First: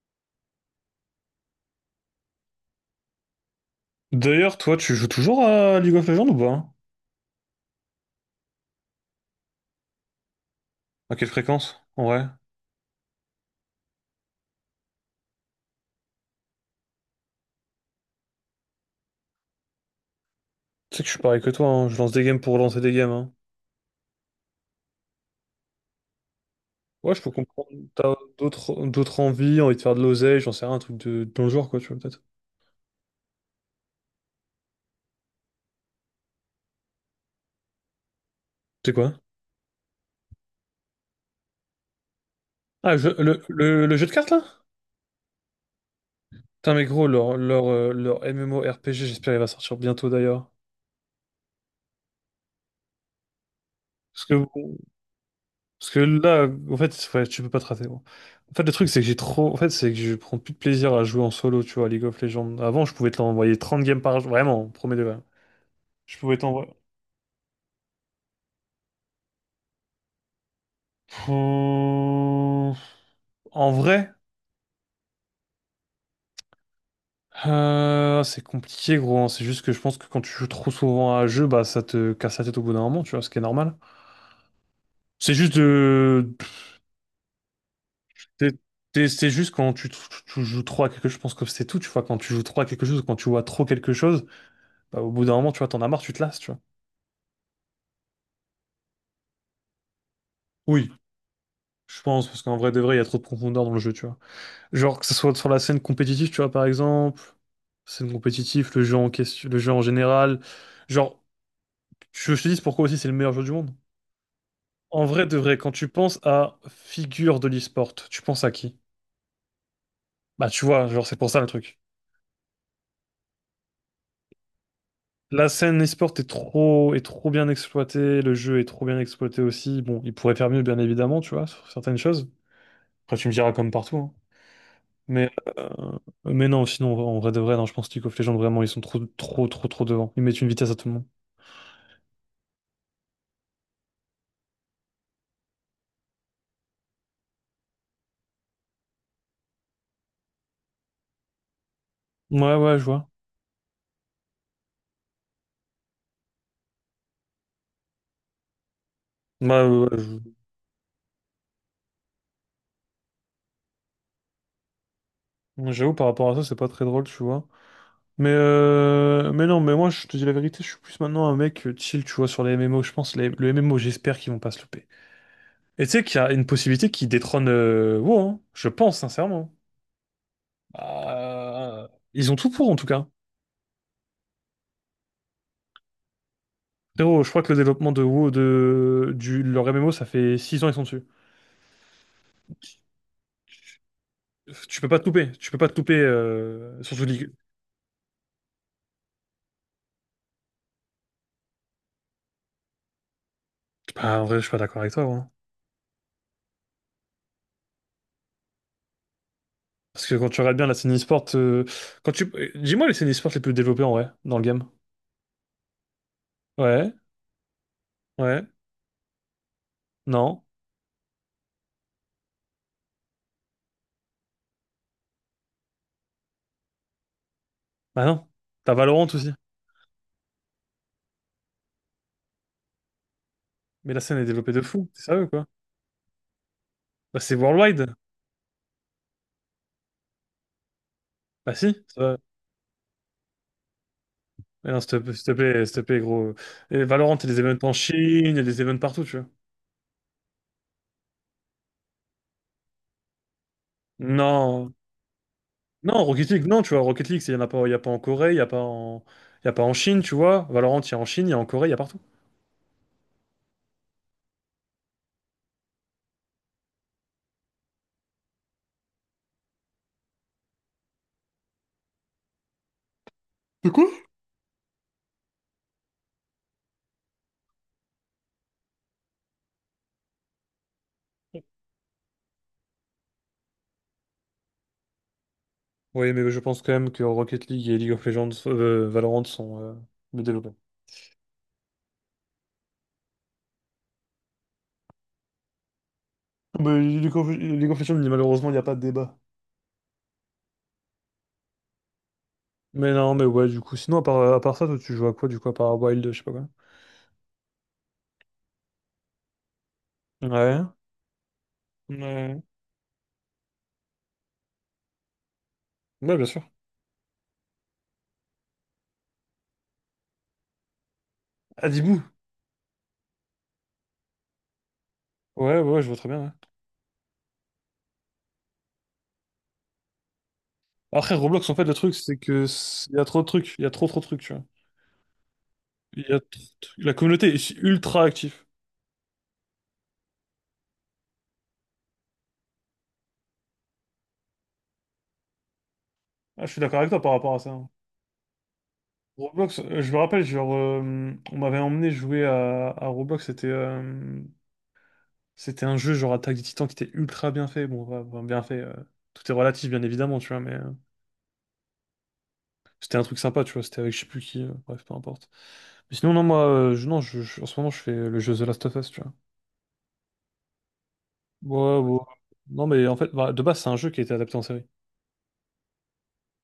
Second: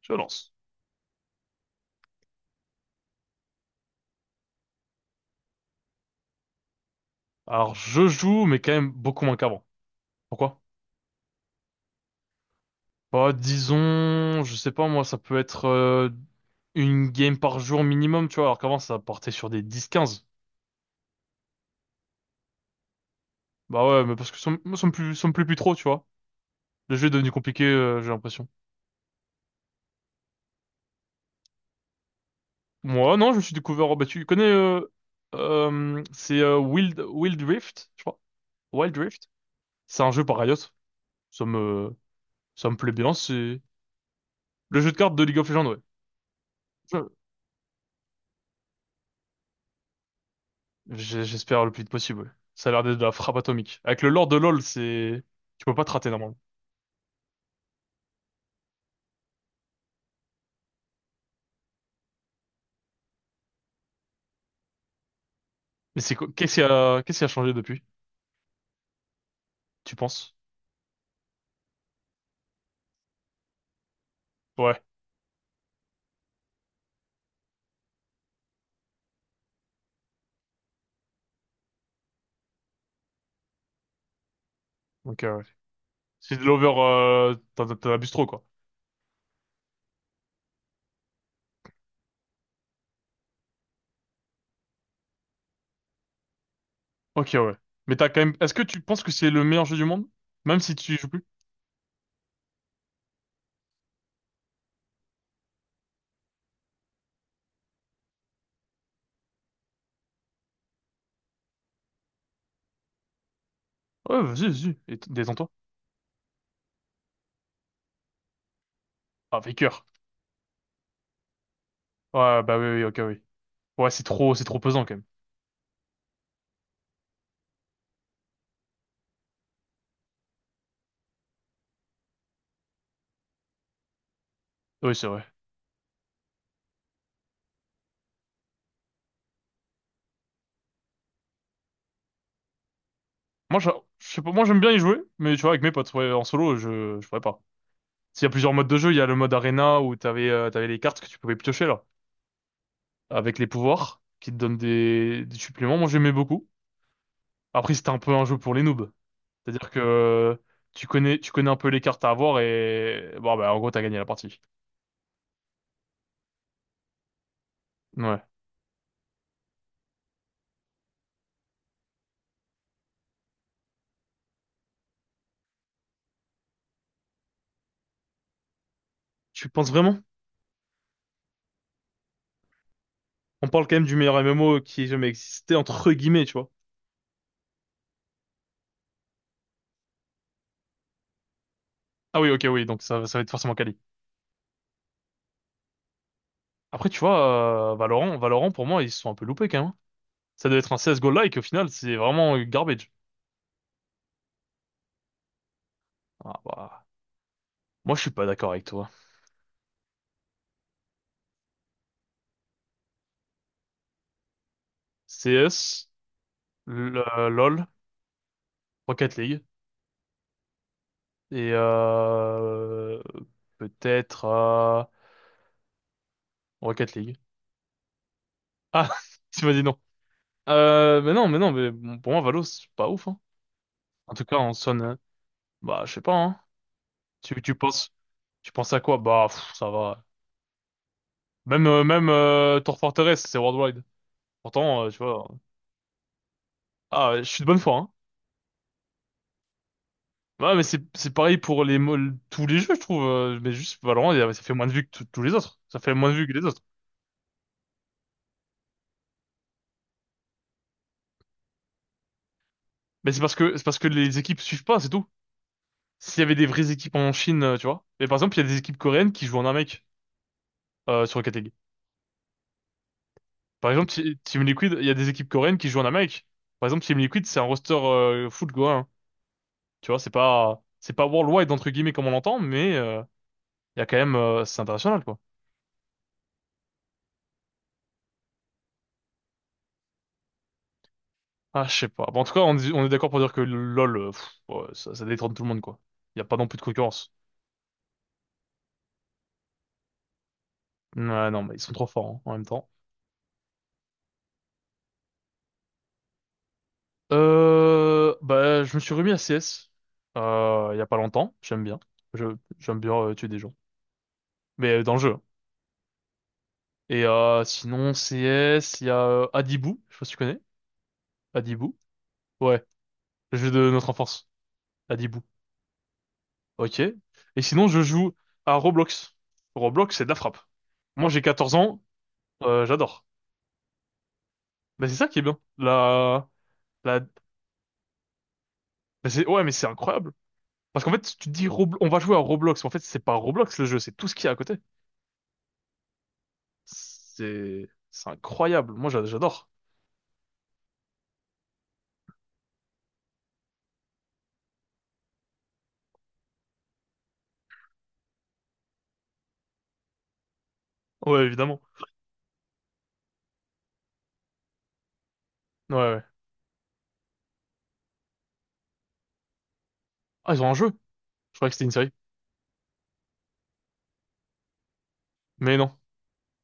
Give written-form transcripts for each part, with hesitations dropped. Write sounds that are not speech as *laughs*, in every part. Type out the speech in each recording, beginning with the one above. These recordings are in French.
Je lance. D'ailleurs, toi, tu joues toujours à League of Legends ou pas? Hein. Alors, je joue, mais quand même beaucoup moins qu'avant. Pourquoi? À quelle fréquence? En vrai. Bah, disons, je sais pas, moi, ça peut être une game par jour minimum, tu vois, alors qu'avant, ça portait sur des 10-15. Tu sais que je suis pareil que toi, hein, je lance des games pour lancer des games. Hein. Bah ouais, mais parce que ça me plaît plus, ça me plaît plus trop, tu vois. Le jeu est Ouais, je peux devenu compliqué, comprendre. J'ai T'as l'impression. d'autres envies, envie de faire de l'oseille, j'en sais rien, un truc de, dans le genre, quoi, tu vois, peut-être. Moi, non, je me suis découvert, oh, bah, tu connais, c'est Wild Rift, je crois. C'est Wild quoi? Rift. C'est un jeu par Riot. Ça me, ça me plaît Ah, je- bien, le, c'est le, le jeu de cartes, là? le jeu de cartes de League of Legends, Putain, mais gros, ouais. leur MMORPG, j'espère il va sortir bientôt, d'ailleurs. J'espère le plus vite possible. Ouais. Ça a l'air d'être de la frappe atomique. Avec le lore Parce que, de LoL, c'est... Tu peux pas te parce que rater normalement. là, en fait, ouais, tu peux pas te rater, gros. En fait, le truc, c'est que j'ai trop. En fait, c'est que je prends plus de plaisir à jouer en solo, tu vois, à League of Legends. Avant, je pouvais te l'envoyer 30 games par jour, vraiment, premier degré. Mais Je pouvais qu'est-ce qui t'envoyer. a... qu'est-ce qui a changé depuis, tu penses? Euh, En vrai, Ouais. C'est compliqué, gros. Hein. C'est juste que je pense que quand tu joues trop souvent à un jeu, bah ça te casse la tête au bout d'un moment, tu vois, ce qui est normal. Ok, C'est ouais. juste de. C'est de l'over... T'en abuses trop, quoi. C'est c'est juste quand tu joues trop à quelque chose, je pense que c'est tout, tu vois. Quand tu joues trop à quelque chose, ou quand tu vois trop quelque chose, bah, au bout d'un moment, tu vois, t'en as marre, tu te lasses, tu vois. Ok, ouais. Mais t'as quand même... Est-ce que tu penses que c'est le meilleur jeu du monde? Même si Oui, tu y joues plus? je pense, parce qu'en vrai de vrai, il y a trop de profondeur dans le jeu, tu vois. Genre, que ce soit sur la scène compétitive, tu vois, par exemple, scène compétitive, le jeu en question, le jeu en général. Genre. Je te dis pourquoi aussi c'est le meilleur jeu du monde. Ouais, vas-y, vas-y. Et En vrai, de détends-toi. vrai, quand tu penses à figure de l'e-sport, tu penses à qui? Ah, Faker. Bah, tu vois, genre, c'est pour ça le truc. Ouais, bah oui, oui, ok, oui. Ouais, c'est trop pesant, quand même. La scène e-sport est trop bien exploitée, le jeu est trop bien exploité aussi. Bon, il pourrait faire mieux, bien évidemment, tu vois, sur certaines choses. Après, tu me diras comme partout, hein. Oui, c'est vrai. Mais, euh, mais non, sinon, en vrai de vrai, non, je pense que League of Legends, vraiment, ils sont trop devant. Ils mettent une vitesse à tout le monde. Moi, je sais pas... Moi, j'aime bien y jouer, mais tu vois, avec mes potes, ouais, en solo, je pourrais pas. Il y a plusieurs modes de jeu. Il y a le mode arena où t'avais les cartes que tu pouvais piocher là, Ouais, ouais, je vois. avec les pouvoirs qui te donnent des suppléments. Moi, j'aimais beaucoup. Après, c'était un peu un jeu pour les noobs. Bah, C'est-à-dire que tu connais un peu les cartes à avoir et bon bah en gros t'as gagné la partie. j'avoue, par rapport à ça, c'est pas très drôle, tu vois. Ouais. Mais non, mais moi, je te dis la vérité, je suis plus maintenant un mec chill, tu vois, sur les MMO. Le MMO, j'espère qu'ils vont pas se louper. Et tu sais qu'il y a une possibilité qui détrône WoW, hein. Je pense, Tu sincèrement. penses vraiment? Euh, Ils ont tout pour, en tout cas. On parle quand même du meilleur MMO qui ait jamais existé entre guillemets, tu vois. Frérot, je crois que le développement de WoW, leur MMO, ça fait 6 ans, ils sont dessus. Ah oui, ok, oui, donc ça va être forcément quali. Tu peux pas te louper, tu peux pas te louper, Après, tu surtout League. vois, Valorant, Valorant pour moi ils se sont un peu loupés quand même, hein. Ça doit être un CS:GO like au final, c'est vraiment garbage. Bah, en vrai, je suis pas d'accord avec toi, gros. Ah, bah, moi je suis pas d'accord avec toi. Parce que quand tu regardes bien la scène e-sport, dis-moi les scènes e-sport les plus développées, en vrai, dans le game. CS, Ouais, LOL, ouais, Rocket League non. et peut-être Rocket League. Bah non, t'as Ah, *laughs* Valorant aussi. tu m'as dit non. Mais non, mais non, mais bon, pour moi Valo c'est pas ouf, hein. Mais la En scène tout est cas, on développée de sonne. fou, c'est sérieux quoi. Bah, je sais pas, hein. Bah c'est Tu tu penses worldwide. tu penses à quoi? Bah, pff, ça va. Bah Même euh, si, ça même va. euh, Tour Fortress, c'est worldwide. Mais non, Pourtant, tu vois. S'il te plaît, gros. Et Ah, Valorant, il je y a des suis de bonne événements en foi, hein. Chine, il y a des événements partout, tu vois. Ouais, mais c'est pareil pour les tous les jeux, je trouve. Mais juste Valorant, ça fait moins de Non. vues que tous les autres. Ça fait Non, moins de vues Rocket que les League, autres. non, tu vois, Rocket League, c'est- il n'y en a pas, il y a pas en Corée, il y a pas en Chine, tu vois. Valorant, il y a en Chine, il y a en Corée, il y a partout. Mais c'est parce que les équipes suivent pas, c'est tout. S'il y avait des vraies équipes en Chine, tu vois. Mais par exemple, il y a des équipes coréennes qui jouent en Amérique sur Rocket League. Par C'est quoi? exemple, Team Liquid, il y a des équipes coréennes qui jouent en Amérique. Par exemple, Team Liquid, c'est un roster foot coréen. Tu vois, c'est pas worldwide entre guillemets comme on l'entend, mais il y a quand même c'est international quoi. Oui, mais je pense quand même que Rocket League et League of Legends, Valorant sont mieux développés. Ah, je sais pas. Bon, en tout cas, on est d'accord pour dire que LoL, pff, ouais, ça détrône tout le monde quoi. Il y a pas non plus de Mais concurrence. League of Legends, malheureusement, il n'y a pas de débat. Ouais, non, mais ils sont trop forts, hein, en même temps. Mais non, mais ouais, du coup, sinon, à part ça, toi, tu joues à quoi, du coup, à part Wild, je sais pas quoi. Bah, je me suis remis à CS Ouais, il y a pas longtemps. J'aime bien. Je ouais, j'aime bien tuer des gens, mais dans le jeu, hein. ouais, bien sûr. Et sinon CS, il y a Adibou. Je sais pas si tu connais. Ah, Adibou. Dibou. Ouais, le jeu de notre enfance. Adibou. Ouais, ouais, je vois très bien. Ouais. Ok. Et sinon, je joue à Roblox. Roblox, c'est de la frappe. Moi, Après, j'ai Roblox, 14 en fait, le ans. truc, c'est que euh, il y j'adore. a trop de trucs, il y a trop, trop de trucs, tu vois. Mais c'est ça qui est bien. Il y a trop de La trucs. La la. communauté est ultra active. Mais c'est ouais, mais c'est incroyable. Parce qu'en fait, tu te dis on va jouer à Roblox. Mais en fait, c'est pas Roblox le jeu, c'est tout ce qu'il y a à côté. Ah, je suis d'accord avec toi par rapport à ça. C'est Hein. c'est incroyable. Moi, j'adore. Roblox, je me rappelle, genre, on m'avait emmené jouer à Roblox, c'était un jeu genre Attaque des Titans qui était ultra bien fait. Bon, ouais, bon, bien fait, tout est relatif, bien évidemment, tu vois, mais. Ouais, évidemment. C'était un truc sympa, tu vois, c'était avec je sais plus qui, bref, peu importe. Ouais, Mais ouais. sinon, non, moi, je, non, je- en ce moment, je fais le jeu The Last of Us, tu vois. Ah, ils ont un jeu. Je croyais que c'était une Ouais, série. ouais. Non, mais en fait, bah, de base, c'est un jeu qui a été adapté en série. Mais non,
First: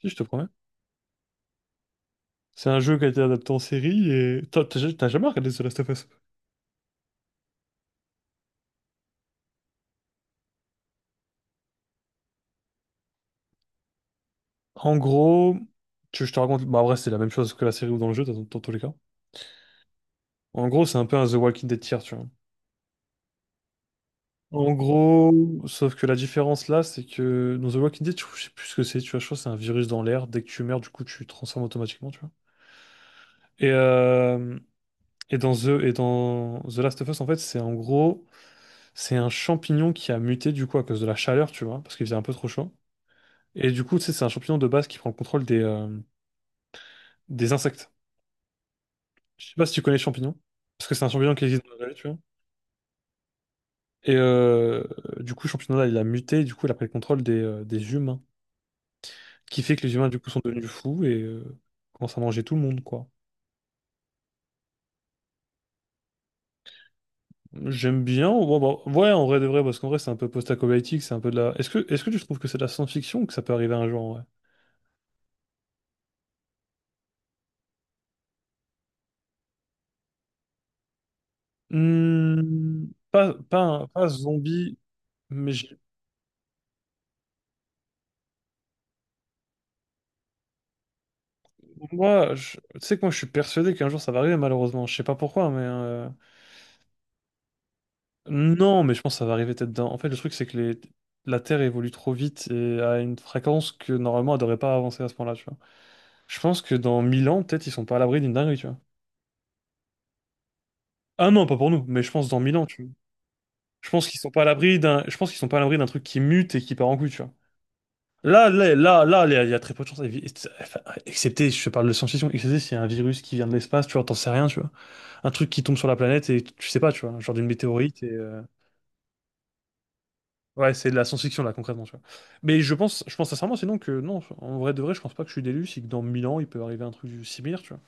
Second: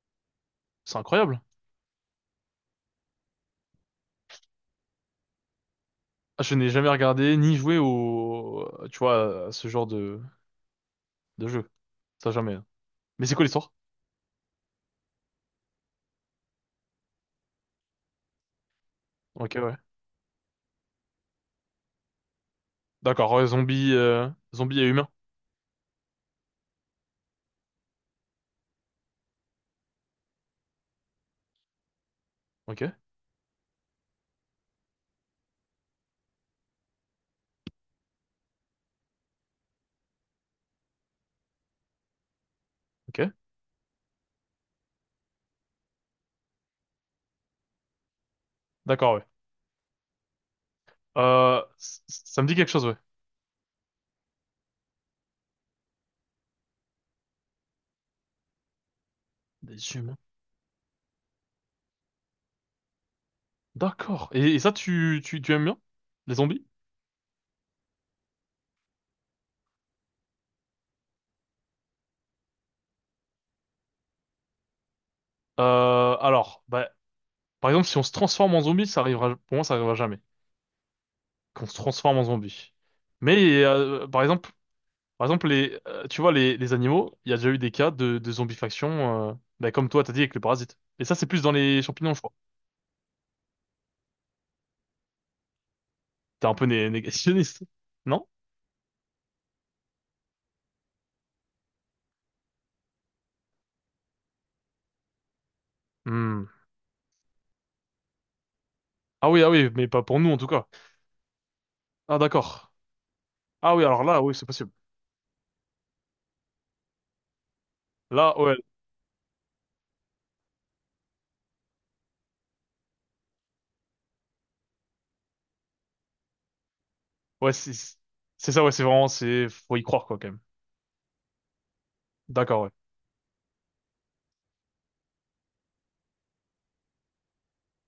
Si, je te promets. c'est incroyable. C'est un jeu qui a été adapté en série et... t'as jamais regardé The Last of Us? Ah, je n'ai jamais regardé ni joué au, tu vois, à ce genre de jeu. Ça jamais, hein. Mais c'est quoi l'histoire? En gros, tu, je te raconte... bah, en vrai, c'est la même chose que la série ou dans le jeu, dans tous les cas. Ok, ouais. En gros, c'est un peu un The Walking Dead tier, tu vois. D'accord, ouais, zombie, En zombie et humain. gros, sauf que la différence là, c'est que dans The Walking Dead, je sais plus ce que c'est, tu vois, je crois que c'est un virus dans l'air. Dès que tu meurs, du coup, tu te transformes automatiquement, tu vois. Ok, Et, euh, et dans The Last of Us, en fait, c'est un champignon qui a muté du coup à cause de la chaleur, tu vois, parce qu'il faisait un peu trop chaud. ok. Et du coup, tu sais, c'est un champignon de base qui prend le contrôle des insectes. D'accord, ouais. Je sais pas si tu connais le champignon, parce que c'est un champignon qui Euh, existe dans la vraie vie, c- tu vois. ça me dit quelque chose, ouais. Et euh, du coup, le champignon là, il a muté, et du coup, il a pris le contrôle des humains, qui fait que les Des humains, humains. du coup, sont devenus fous et commencent à manger tout le monde, quoi. D'accord. Et ça, tu aimes bien? Les zombies? J'aime bien. Ouais, bah, ouais, en vrai de vrai, parce qu'en vrai, c'est un peu post-apocalyptique, c'est un peu de la. Est-ce que tu trouves que c'est de la science-fiction ou que ça peut arriver un jour, en vrai? Alors, bah, par exemple, si on se transforme en zombie, ça arrivera, pour moi, ça arrivera jamais. Qu'on se transforme en zombie. Hmm, Mais pas par exemple, zombie, par exemple mais tu vois, les animaux, il y a déjà eu des cas de zombifaction, bah, comme toi, t'as dit avec le parasite. Et ça, c'est plus dans les champignons, je crois. Tu sais que moi, je suis persuadé qu'un jour ça va arriver, malheureusement. Je sais pas pourquoi, T'es un peu négationniste, *laughs* non? non, mais je pense que ça va arriver peut-être dans. En fait, le truc, c'est que la Terre évolue trop vite et à une fréquence que normalement, elle devrait pas avancer à ce point-là, tu vois. Je Hmm. pense que dans 1000 ans, peut-être, ils sont pas à l'abri d'une dinguerie, tu vois. Ah oui, ah oui, mais pas pour nous en tout cas. Ah non, pas pour nous, mais je Ah pense dans 1000 ans, d'accord. tu vois. Ah oui, Je alors pense qu'ils là, sont oui, pas à c'est possible. l'abri d'un, je pense qu'ils sont pas à l'abri d'un truc qui mute et qui part en couille, tu vois. Là, ouais, Là, il y a très peu de chances. Enfin, excepté, je te parle de science-fiction, excepté s'il y a un virus qui vient de l'espace, tu vois, t'en sais rien, tu vois. Un truc qui tombe sur la planète et tu sais pas, tu vois, genre d'une ouais, c'est météorite et, euh. c'est ça, ouais, c'est faut y croire quoi, quand même. Ouais, c'est de la science-fiction, là, concrètement, tu vois. Mais D'accord, ouais. Je pense sincèrement, sinon que, non, en vrai de vrai, je pense pas que je suis d'élu, c'est que dans 1000 ans, il peut arriver un truc similaire, tu vois.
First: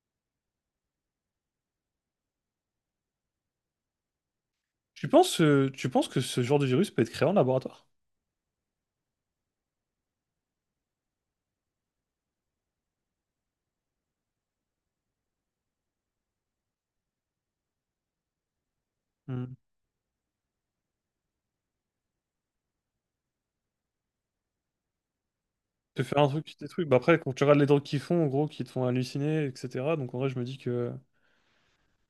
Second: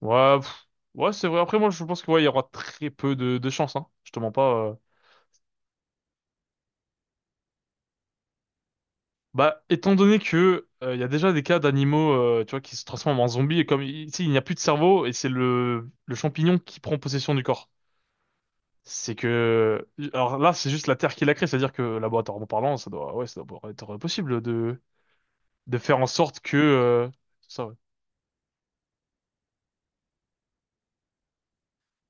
Ouais, pff, ouais, c'est vrai. Après, moi, je pense que ouais, il y aura très peu de chance, hein. Je te mens pas. Tu penses que ce genre de virus peut être créé en laboratoire? Bah, étant donné que il y a déjà des cas d'animaux, tu vois, qui se transforment en zombies et comme ici il n'y a plus de cerveau et c'est le champignon qui prend possession du corps. C'est que alors là c'est juste la Terre qui l'a créé, c'est-à-dire que laboratoirement parlant, ça doit pouvoir être possible de faire Tu en fais un sorte truc, que tu détruis. Bah après, quand tu regardes ça. les Ouais. drogues qu'ils font, en gros, qui te font halluciner, etc. Donc en vrai, je me dis que.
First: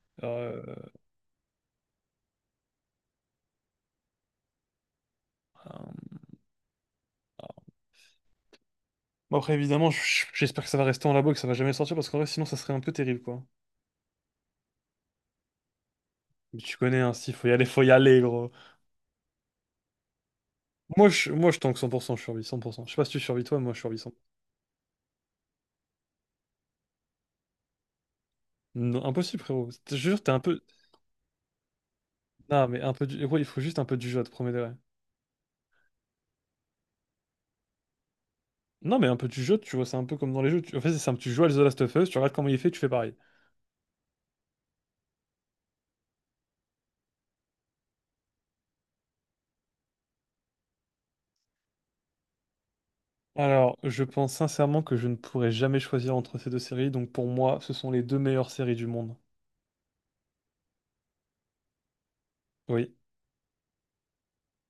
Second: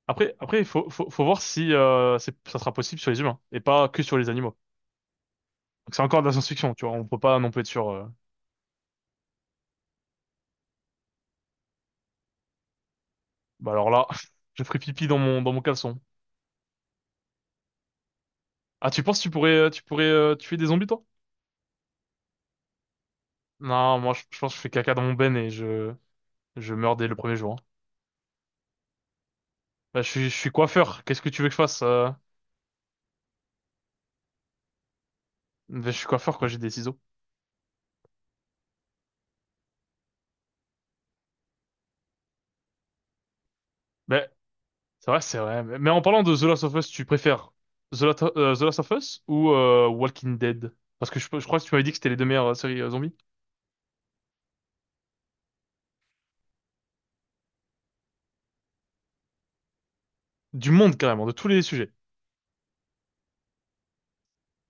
Après il Euh, faut voir si c'est ça sera possible sur les humains et pas que sur les animaux. Donc c'est un- encore de la science-fiction, tu vois, on peut pas non plus être sûr. Bon, après, évidemment, j'espère que ça va rester en labo et que ça va jamais sortir parce qu'en vrai, sinon, ça serait un peu terrible, quoi. Bah alors là, *laughs* je ferai pipi dans mon caleçon. Mais tu connais, hein, s'il faut y aller, gros. Ah tu penses que tu pourrais tuer des zombies toi? Moi, je tank 100%, je survis 100%. Je sais pas si tu survis toi, moi, je Non, survis moi 100%. je pense que je fais caca dans mon ben et je meurs dès le premier jour, hein. Non, impossible, frérot. Je te Bah, jure, je t'es un suis peu. coiffeur, qu'est-ce que tu veux que je fasse? Non, mais un peu du. Ouais, il faut juste un peu du jeu, à te promets de vrai. Bah, je suis coiffeur, quoi, j'ai des ciseaux. Non, mais un peu du jeu, tu vois, c'est un peu comme dans les jeux. Tu... En fait, c'est simple. Tu joues à The Last of Us, tu regardes comment il fait, tu fais pareil. Mais c'est vrai, c'est vrai. Mais en parlant de The Last of Us, tu préfères The Last of Us ou Walking Dead? Parce que je crois que tu m'avais dit que c'était les deux meilleures séries zombies. Alors, je pense sincèrement que je ne pourrais jamais choisir entre ces deux séries, donc pour moi, ce sont les deux meilleures séries du monde. Du monde, carrément, de tous les sujets. Oui.